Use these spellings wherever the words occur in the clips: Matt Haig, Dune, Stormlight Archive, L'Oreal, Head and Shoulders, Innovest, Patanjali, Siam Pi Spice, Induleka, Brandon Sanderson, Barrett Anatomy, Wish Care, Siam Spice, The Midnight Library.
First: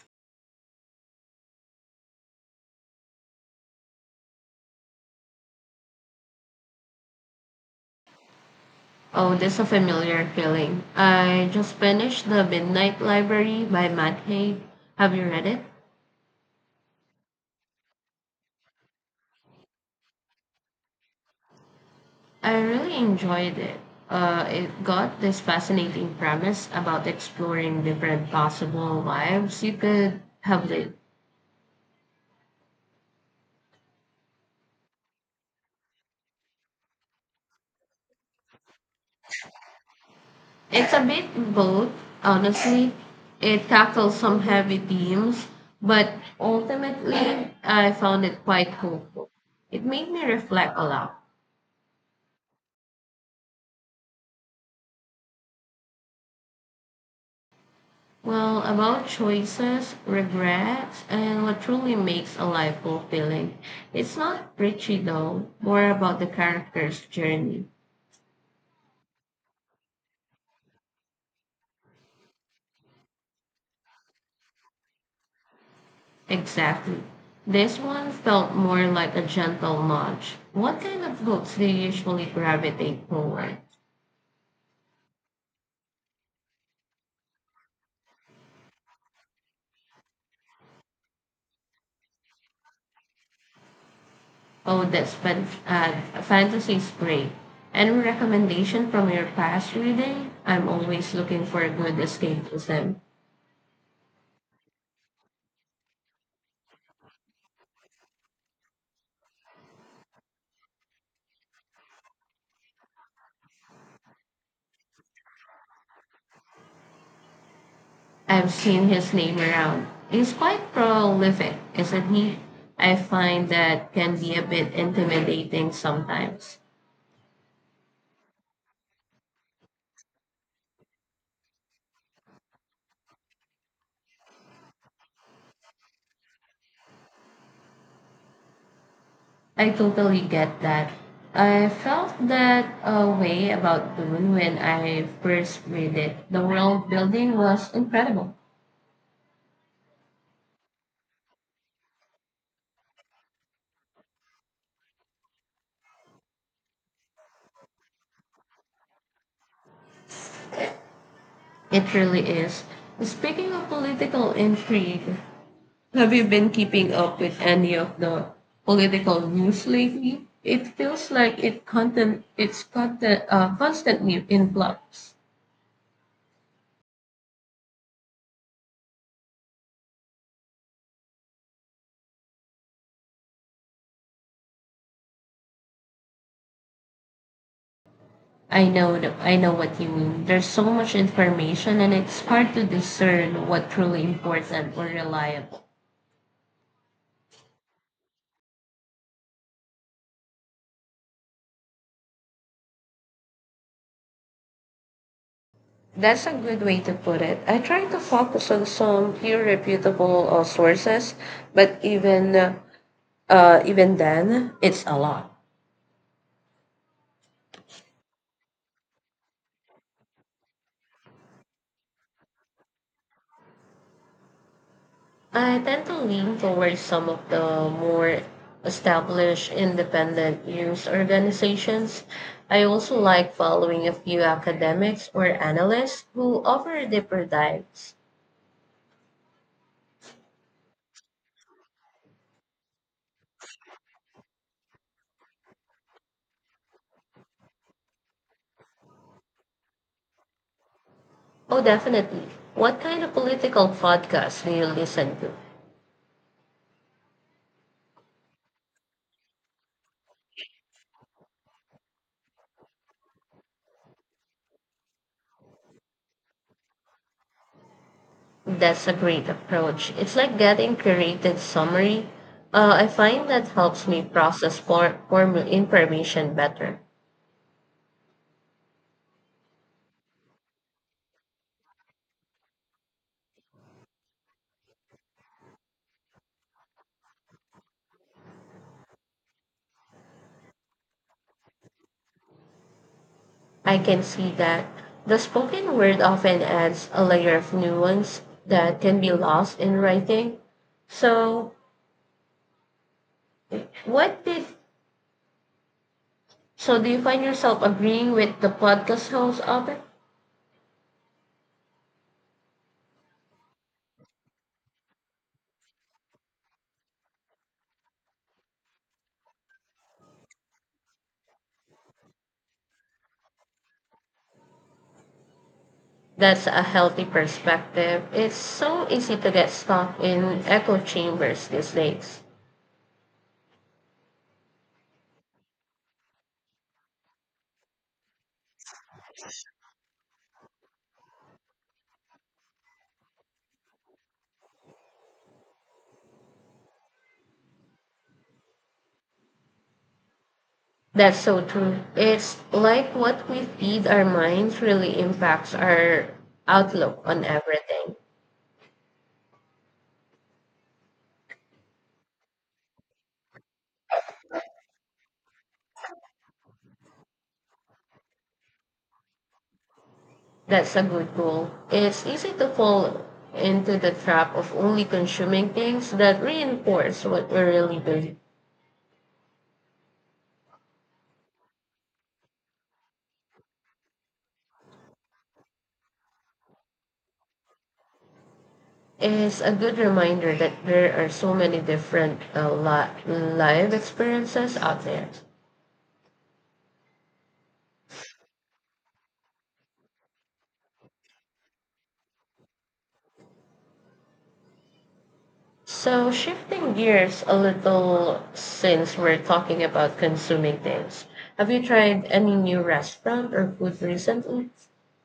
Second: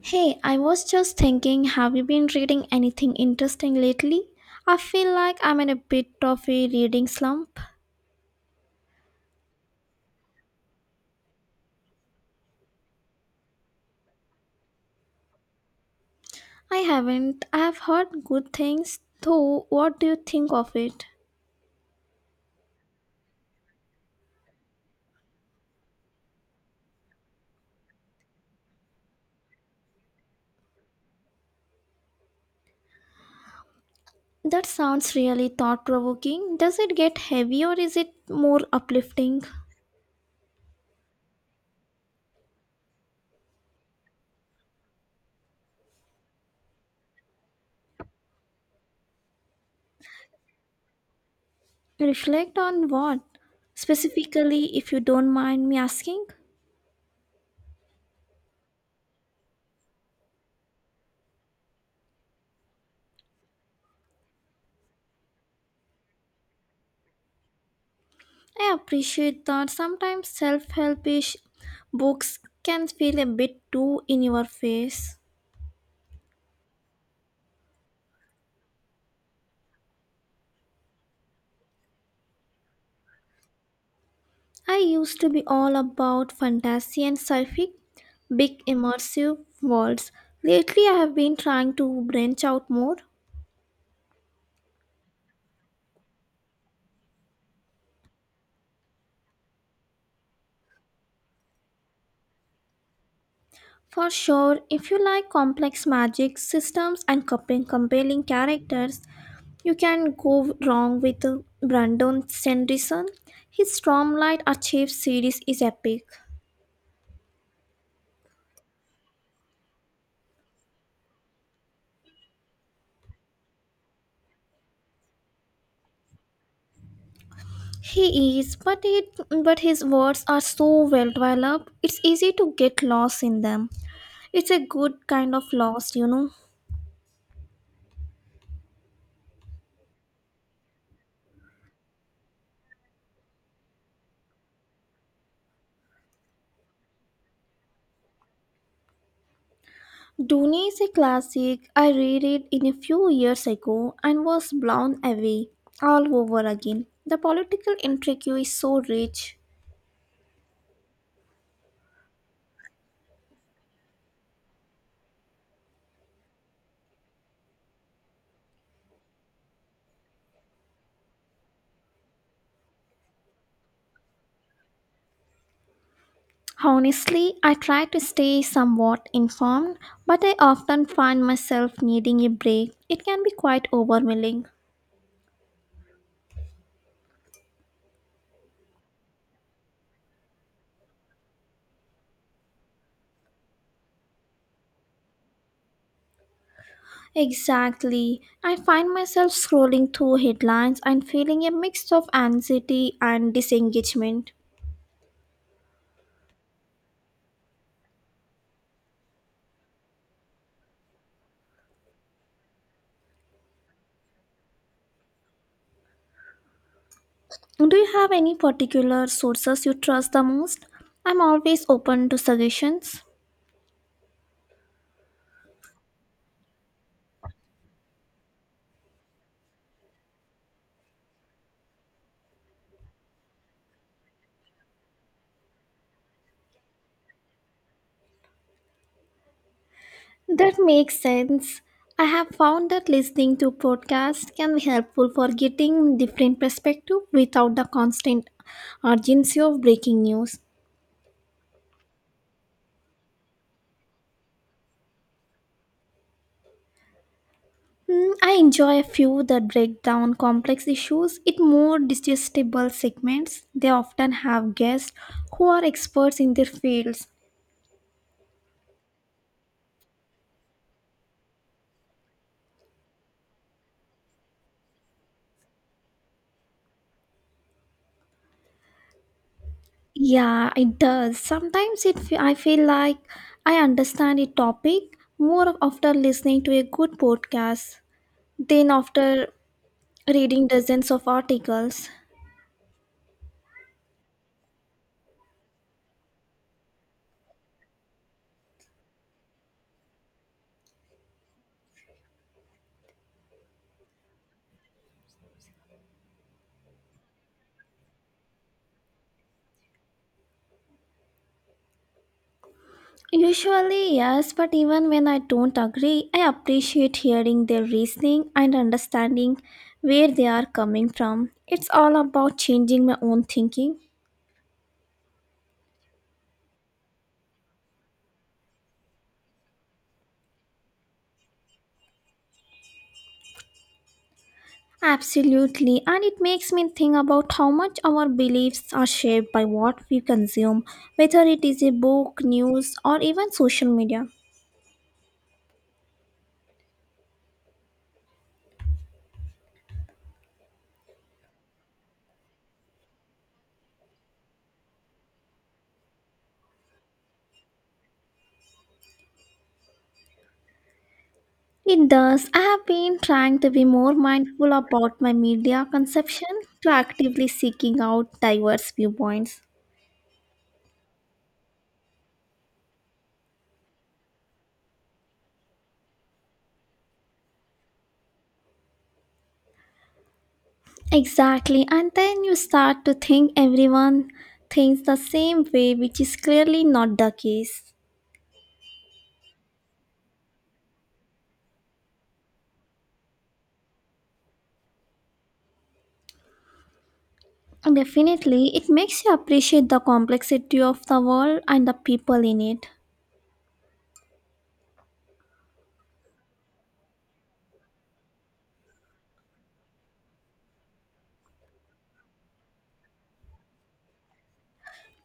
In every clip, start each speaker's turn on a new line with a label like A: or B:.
A: Hey, I was just thinking, have you been reading anything interesting lately? I feel like I'm in a bit of a reading slump.
B: Oh, that's a familiar feeling. I just finished The Midnight Library by Matt Haig. Have you read it?
A: I haven't. I have heard good things, though. What do you think of it?
B: I really enjoyed it. It got this fascinating premise about exploring different possible lives you could have lived.
A: That sounds really thought provoking. Does it get heavy or is it more uplifting?
B: It's a bit both, honestly. It tackles some heavy themes, but ultimately, I found it quite hopeful. It made me reflect a lot.
A: Reflect on what? Specifically, if you don't mind me asking.
B: Well, about choices, regrets, and what truly makes a life fulfilling. It's not preachy though, more about the character's journey.
A: I appreciate that sometimes self helpish books can feel a bit too in your face.
B: Exactly. This one felt more like a gentle nudge. What kind of books do you usually gravitate toward?
A: I used to be all about fantasy and sci fi, big immersive worlds. Lately, I have been trying to branch out more.
B: Oh, that's fantasy's great. Any recommendation from your past reading? I'm always looking for a good escapism.
A: For sure, if you like complex magic systems and compelling characters, you can go wrong with Brandon Sanderson. His Stormlight Archive series is epic.
B: I've seen his name around. He's quite prolific, isn't he? I find that can be a bit intimidating sometimes.
A: He is, but his words are so well developed. It's easy to get lost in them. It's a good kind of lost.
B: I totally get that. I felt that way about Dune when I first read it. The world building was incredible.
A: Dune is a classic. I read it in a few years ago and was blown away all over again. The political intrigue is so rich.
B: It really is. Speaking of political intrigue, have you been keeping up with any of the political news lately? It feels like it content it's content constantly influx.
A: Honestly, I try to stay somewhat informed, but I often find myself needing a break. It can be quite overwhelming.
B: I know what you mean. There's so much information and it's hard to discern what truly important or reliable.
A: Exactly. I find myself scrolling through headlines and feeling a mix of anxiety and disengagement.
B: That's a good way to put it. I try to focus on some few reputable sources, but even then, it's a lot.
A: Do you have any particular sources you trust the most? I'm always open to suggestions.
B: I tend to lean towards some of the more established independent news organizations. I also like following a few academics or analysts who offer deeper dives.
A: That makes sense. I have found that listening to podcasts can be helpful for getting different perspective without the constant urgency of breaking news.
B: Oh, definitely. What kind of political podcast do you listen to?
A: I enjoy a few that break down complex issues in more digestible segments. They often have guests who are experts in their fields.
B: That's a great approach. It's like getting curated summary. I find that helps me process formal information better.
A: Yeah, it does. Sometimes I feel like I understand a topic more after listening to a good podcast than after reading dozens of articles.
B: I can see that the spoken word often adds a layer of nuance that can be lost in writing. So, what did so do you find yourself agreeing with the podcast host often?
A: Usually, yes, but even when I don't agree, I appreciate hearing their reasoning and understanding where they are coming from. It's all about changing my own thinking.
B: That's a healthy perspective. It's so easy to get stuck in echo chambers these days.
A: Absolutely, and it makes me think about how much our beliefs are shaped by what we consume, whether it is a book, news, or even social media.
B: That's so true. It's like what we feed our minds really impacts our outlook on everything.
A: It does. I have been trying to be more mindful about my media consumption, proactively seeking out diverse viewpoints.
B: That's a good goal. It's easy to fall into the trap of only consuming things that reinforce what we really believe.
A: Exactly, and then you start to think everyone thinks the same way, which is clearly not the case.
B: It's a good reminder that there are so many different live experiences out there.
A: Definitely, it makes you appreciate the complexity of the world and the people in it.
B: So, shifting gears a little since we're talking about consuming things, have you tried any new restaurant or food recently?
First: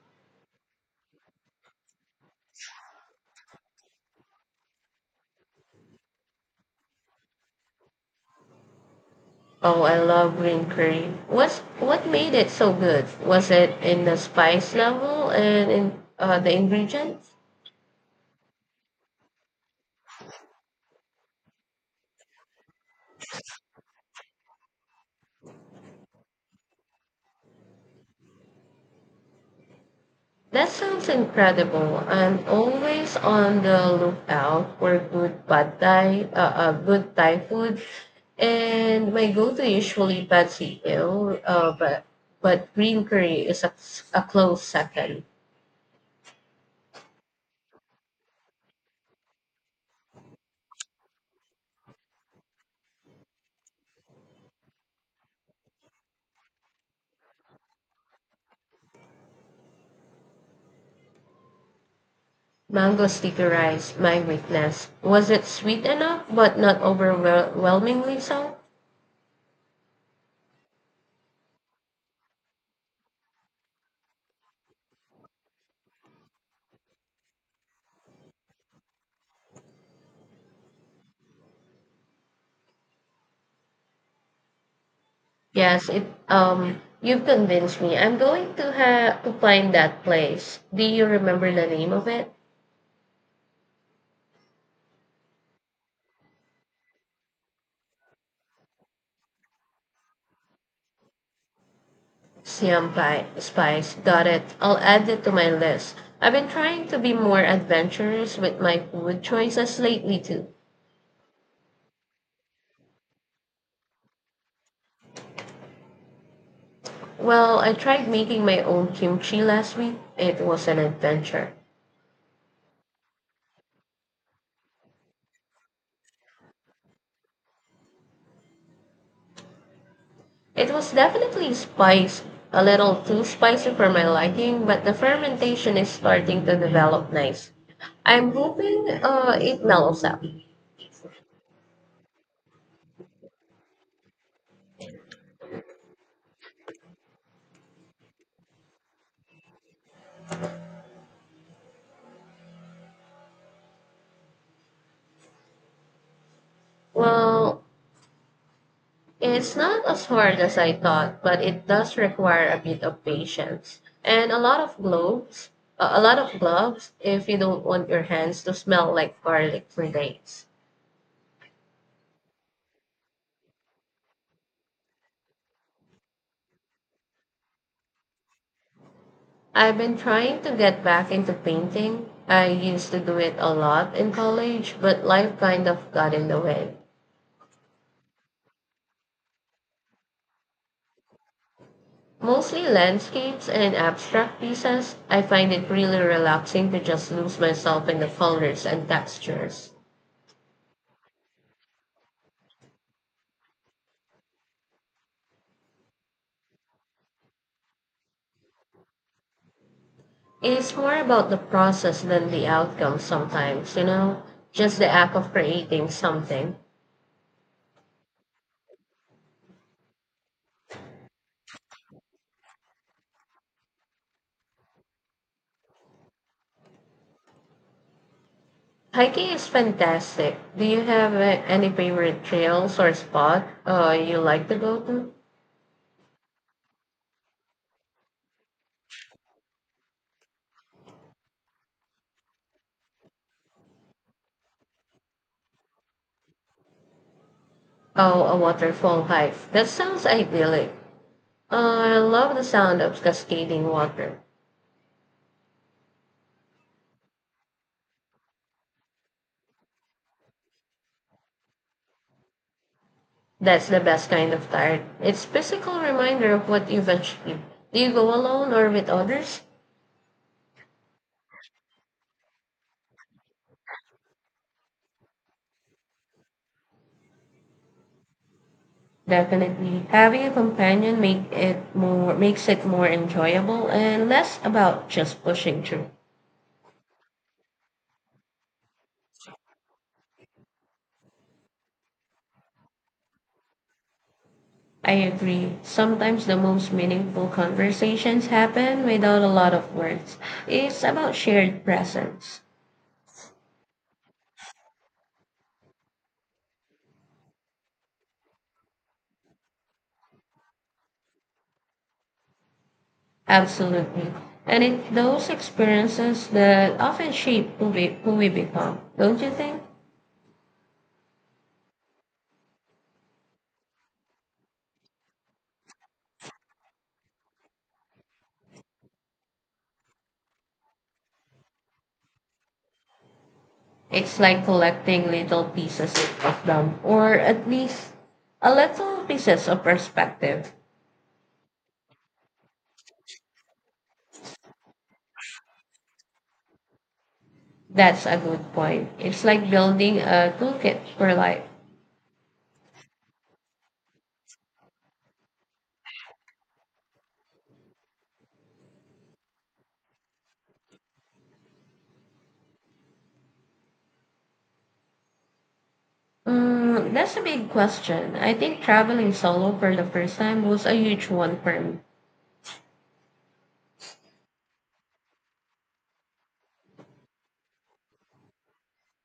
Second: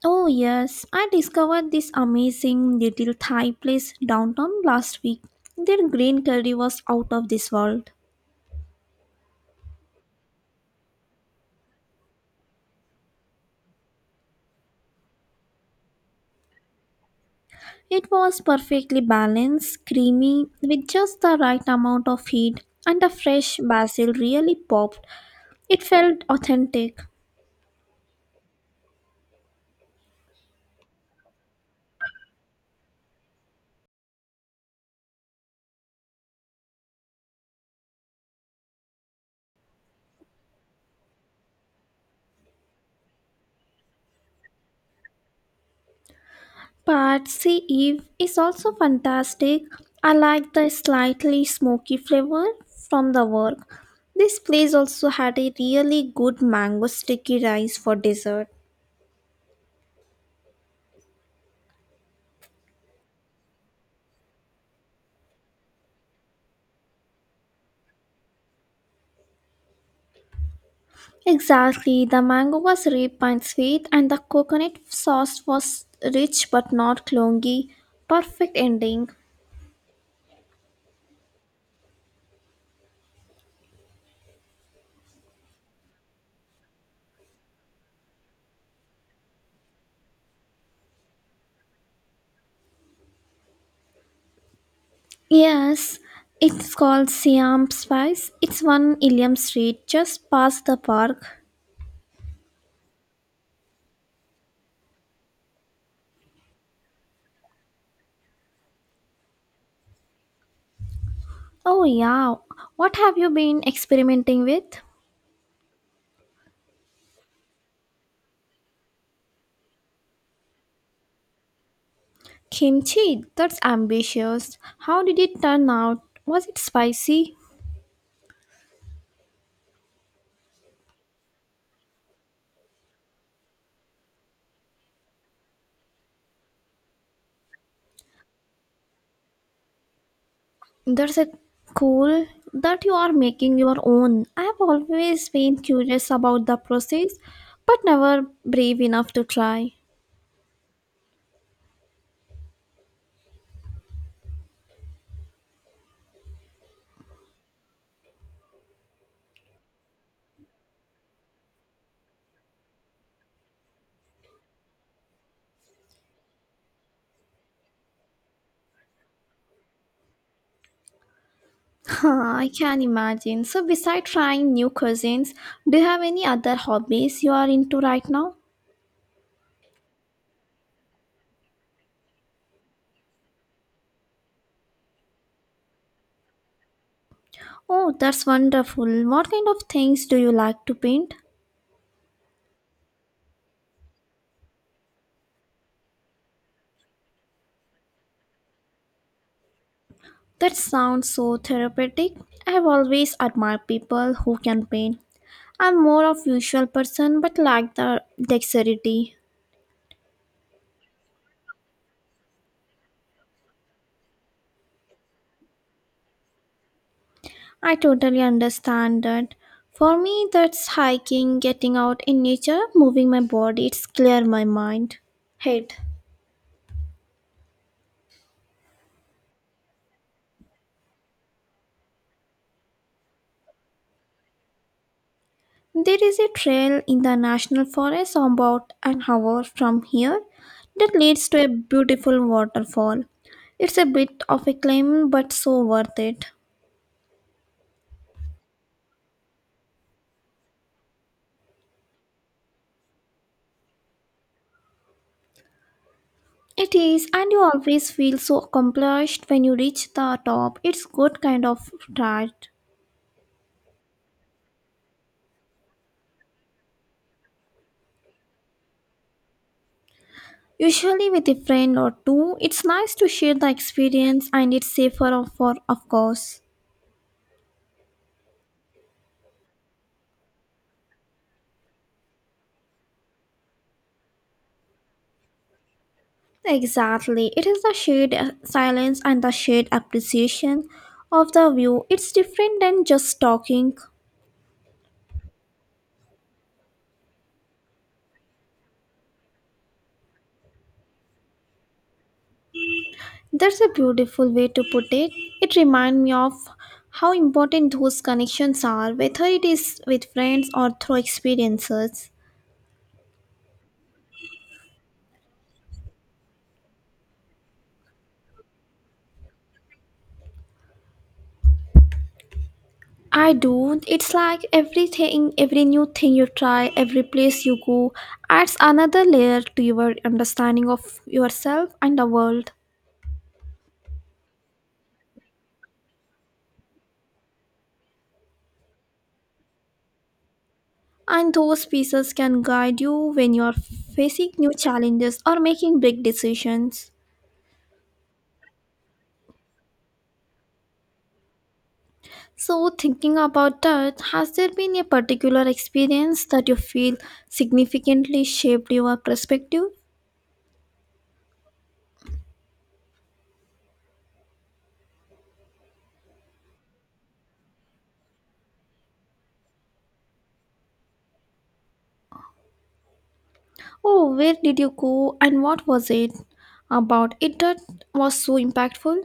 A: Oh, yes, I discovered this amazing little Thai place downtown last week. Their green curry was out of this world.
B: Oh, I love green curry. What made it so good? Was it in the spice level and in the ingredients?
A: It was perfectly balanced, creamy, with just the right amount of heat, and the fresh basil really popped. It felt authentic.
B: That sounds incredible. I'm always on the lookout for good pad thai, good Thai food, and my go-to usually pad see ew, but green curry is a close second.
A: But Eve is also fantastic. I like the slightly smoky flavor from the work. This place also had a really good mango sticky rice for dessert.
B: Mango sticky rice, my weakness. Was it sweet enough, but not overwhelmingly so?
A: Exactly, the mango was ripe and sweet, and the coconut sauce was rich but not clongy. Perfect ending.
B: Yes, it you've convinced me. I'm going to have to find that place. Do you remember the name of it?
A: Yes, it's called Siam Spice. It's one Ilium Street, just past the park.
B: Siam Pi Spice. Got it. I'll add it to my list. I've been trying to be more adventurous with my food choices lately too.
A: Oh, yeah. What have you been experimenting with?
B: Well, I tried making my own kimchi last week. It was an adventure.
A: Kimchi, that's ambitious. How did it turn out? Was it spicy?
B: It was definitely spiced, a little too spicy for my liking, but the fermentation is starting to develop nice. I'm hoping it mellows out.
A: That's a cool that you are making your own. I have always been curious about the process, but never brave enough to try.
B: Well, it's not as hard as I thought, but it does require a bit of patience and a lot of gloves, a lot of gloves if you don't want your hands to smell like garlic for days.
A: Huh, I can imagine. So, besides trying new cuisines, do you have any other hobbies you are into right now?
B: I've been trying to get back into painting. I used to do it a lot in college, but life kind of got in the way.
A: Oh, that's wonderful. What kind of things do you like to paint?
B: Mostly landscapes and abstract pieces. I find it really relaxing to just lose myself in the colors and textures.
A: That sounds so therapeutic. I have always admired people who can paint. I'm more of usual person but lack the dexterity.
B: It's more about the process than the outcome sometimes, you know, just the act of creating something.
A: I totally understand that. For me that's hiking, getting out in nature, moving my body, it's clear my mind. Head.
B: Hiking is fantastic. Do you have any favorite trails or spot you like to go to?
A: There is a trail in the national forest about an hour from here that leads to a beautiful waterfall. It's a bit of a climb but so worth it.
B: Oh, a waterfall hike. That sounds idyllic. I love the sound of cascading water.
A: It is, and you always feel so accomplished when you reach the top. It's good kind of ride.
B: That's the best kind of tired. It's physical reminder of what you've achieved. Do you go alone or with others?
A: Usually with a friend or two, it's nice to share the experience and it's safer for of course.
B: Definitely. Having a companion makes it more enjoyable and less about just pushing through.
A: Exactly. It is the shared silence and the shared appreciation of the view. It's different than just talking.
B: I agree. Sometimes the most meaningful conversations happen without a lot of words. It's about shared presence.
A: That's a beautiful way to put it. It reminds me of how important those connections are, whether it is with friends or through experiences.
B: Absolutely. And it's those experiences that often shape who we become, don't you think?
A: I don't. It's like everything, every new thing you try, every place you go adds another layer to your understanding of yourself and the world.
B: It's like collecting little pieces of them, or at least a little pieces of perspective.
A: And those pieces can guide you when you're facing new challenges or making big decisions.
B: That's a good point. It's like building a toolkit for life.
A: So, thinking about that, has there been a particular experience that you feel significantly shaped your perspective?
B: Mm, that's a big question. I think traveling solo for the first time was a huge one for me.
A: Oh, where did you go and what was it about it that was so impactful?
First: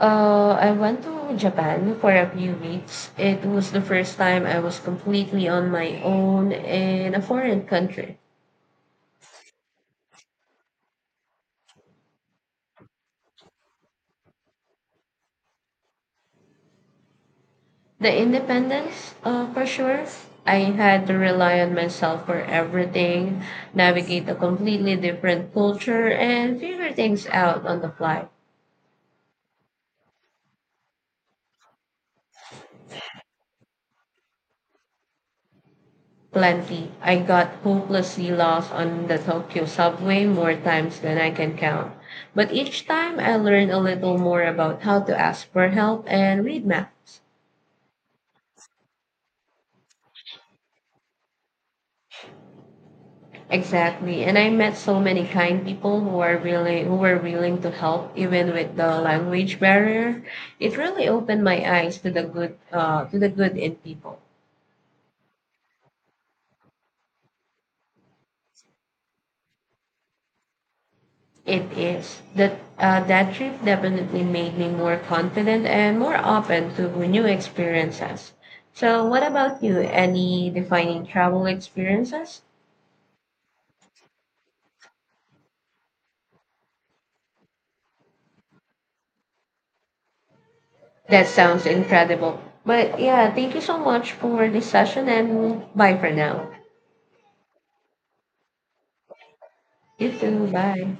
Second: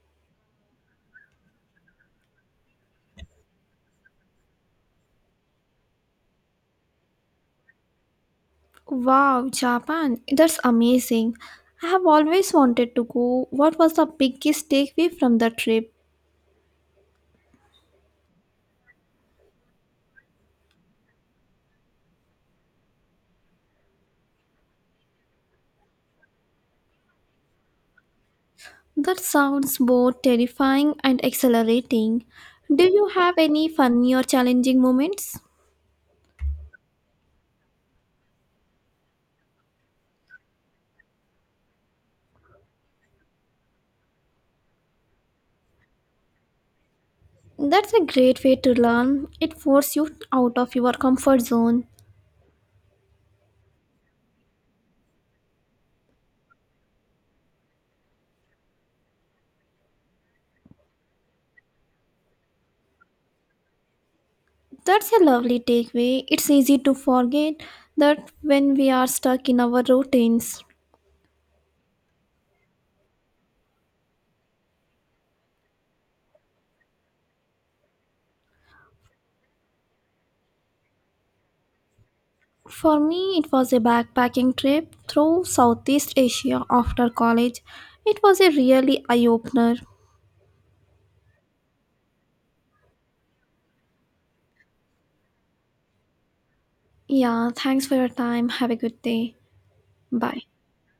B: I went to Japan for a few weeks. It was the first time I was completely on my own in a foreign country.
A: Wow, Japan. That's amazing. I have always wanted to go. What was the biggest takeaway from the trip?
B: The independence, for sure. I had to rely on myself for everything, navigate a completely different culture, and figure things out on the fly.
A: That sounds both terrifying and exhilarating. Do you have any funny or challenging moments?
B: Plenty. I got hopelessly lost on the Tokyo subway more times than I can count. But each time I learned a little more about how to ask for help and read maps.
A: That's a great way to learn. It forces you out of your comfort zone.
B: Exactly. And I met so many kind people who are really who were willing to help even with the language barrier. It really opened my eyes to the good in people.
A: That's a lovely takeaway. It's easy to forget that when we are stuck in our routines.
B: It is that trip definitely made me more confident and more open to new experiences. So, what about you? Any defining travel experiences?
A: For me, it was a backpacking trip through Southeast Asia after college. It was a really eye opener.
B: That sounds incredible. But yeah, thank you so much for this session and bye for now.
A: Yeah, thanks for your time. Have a good day.
B: You
A: Bye.
B: too. Bye.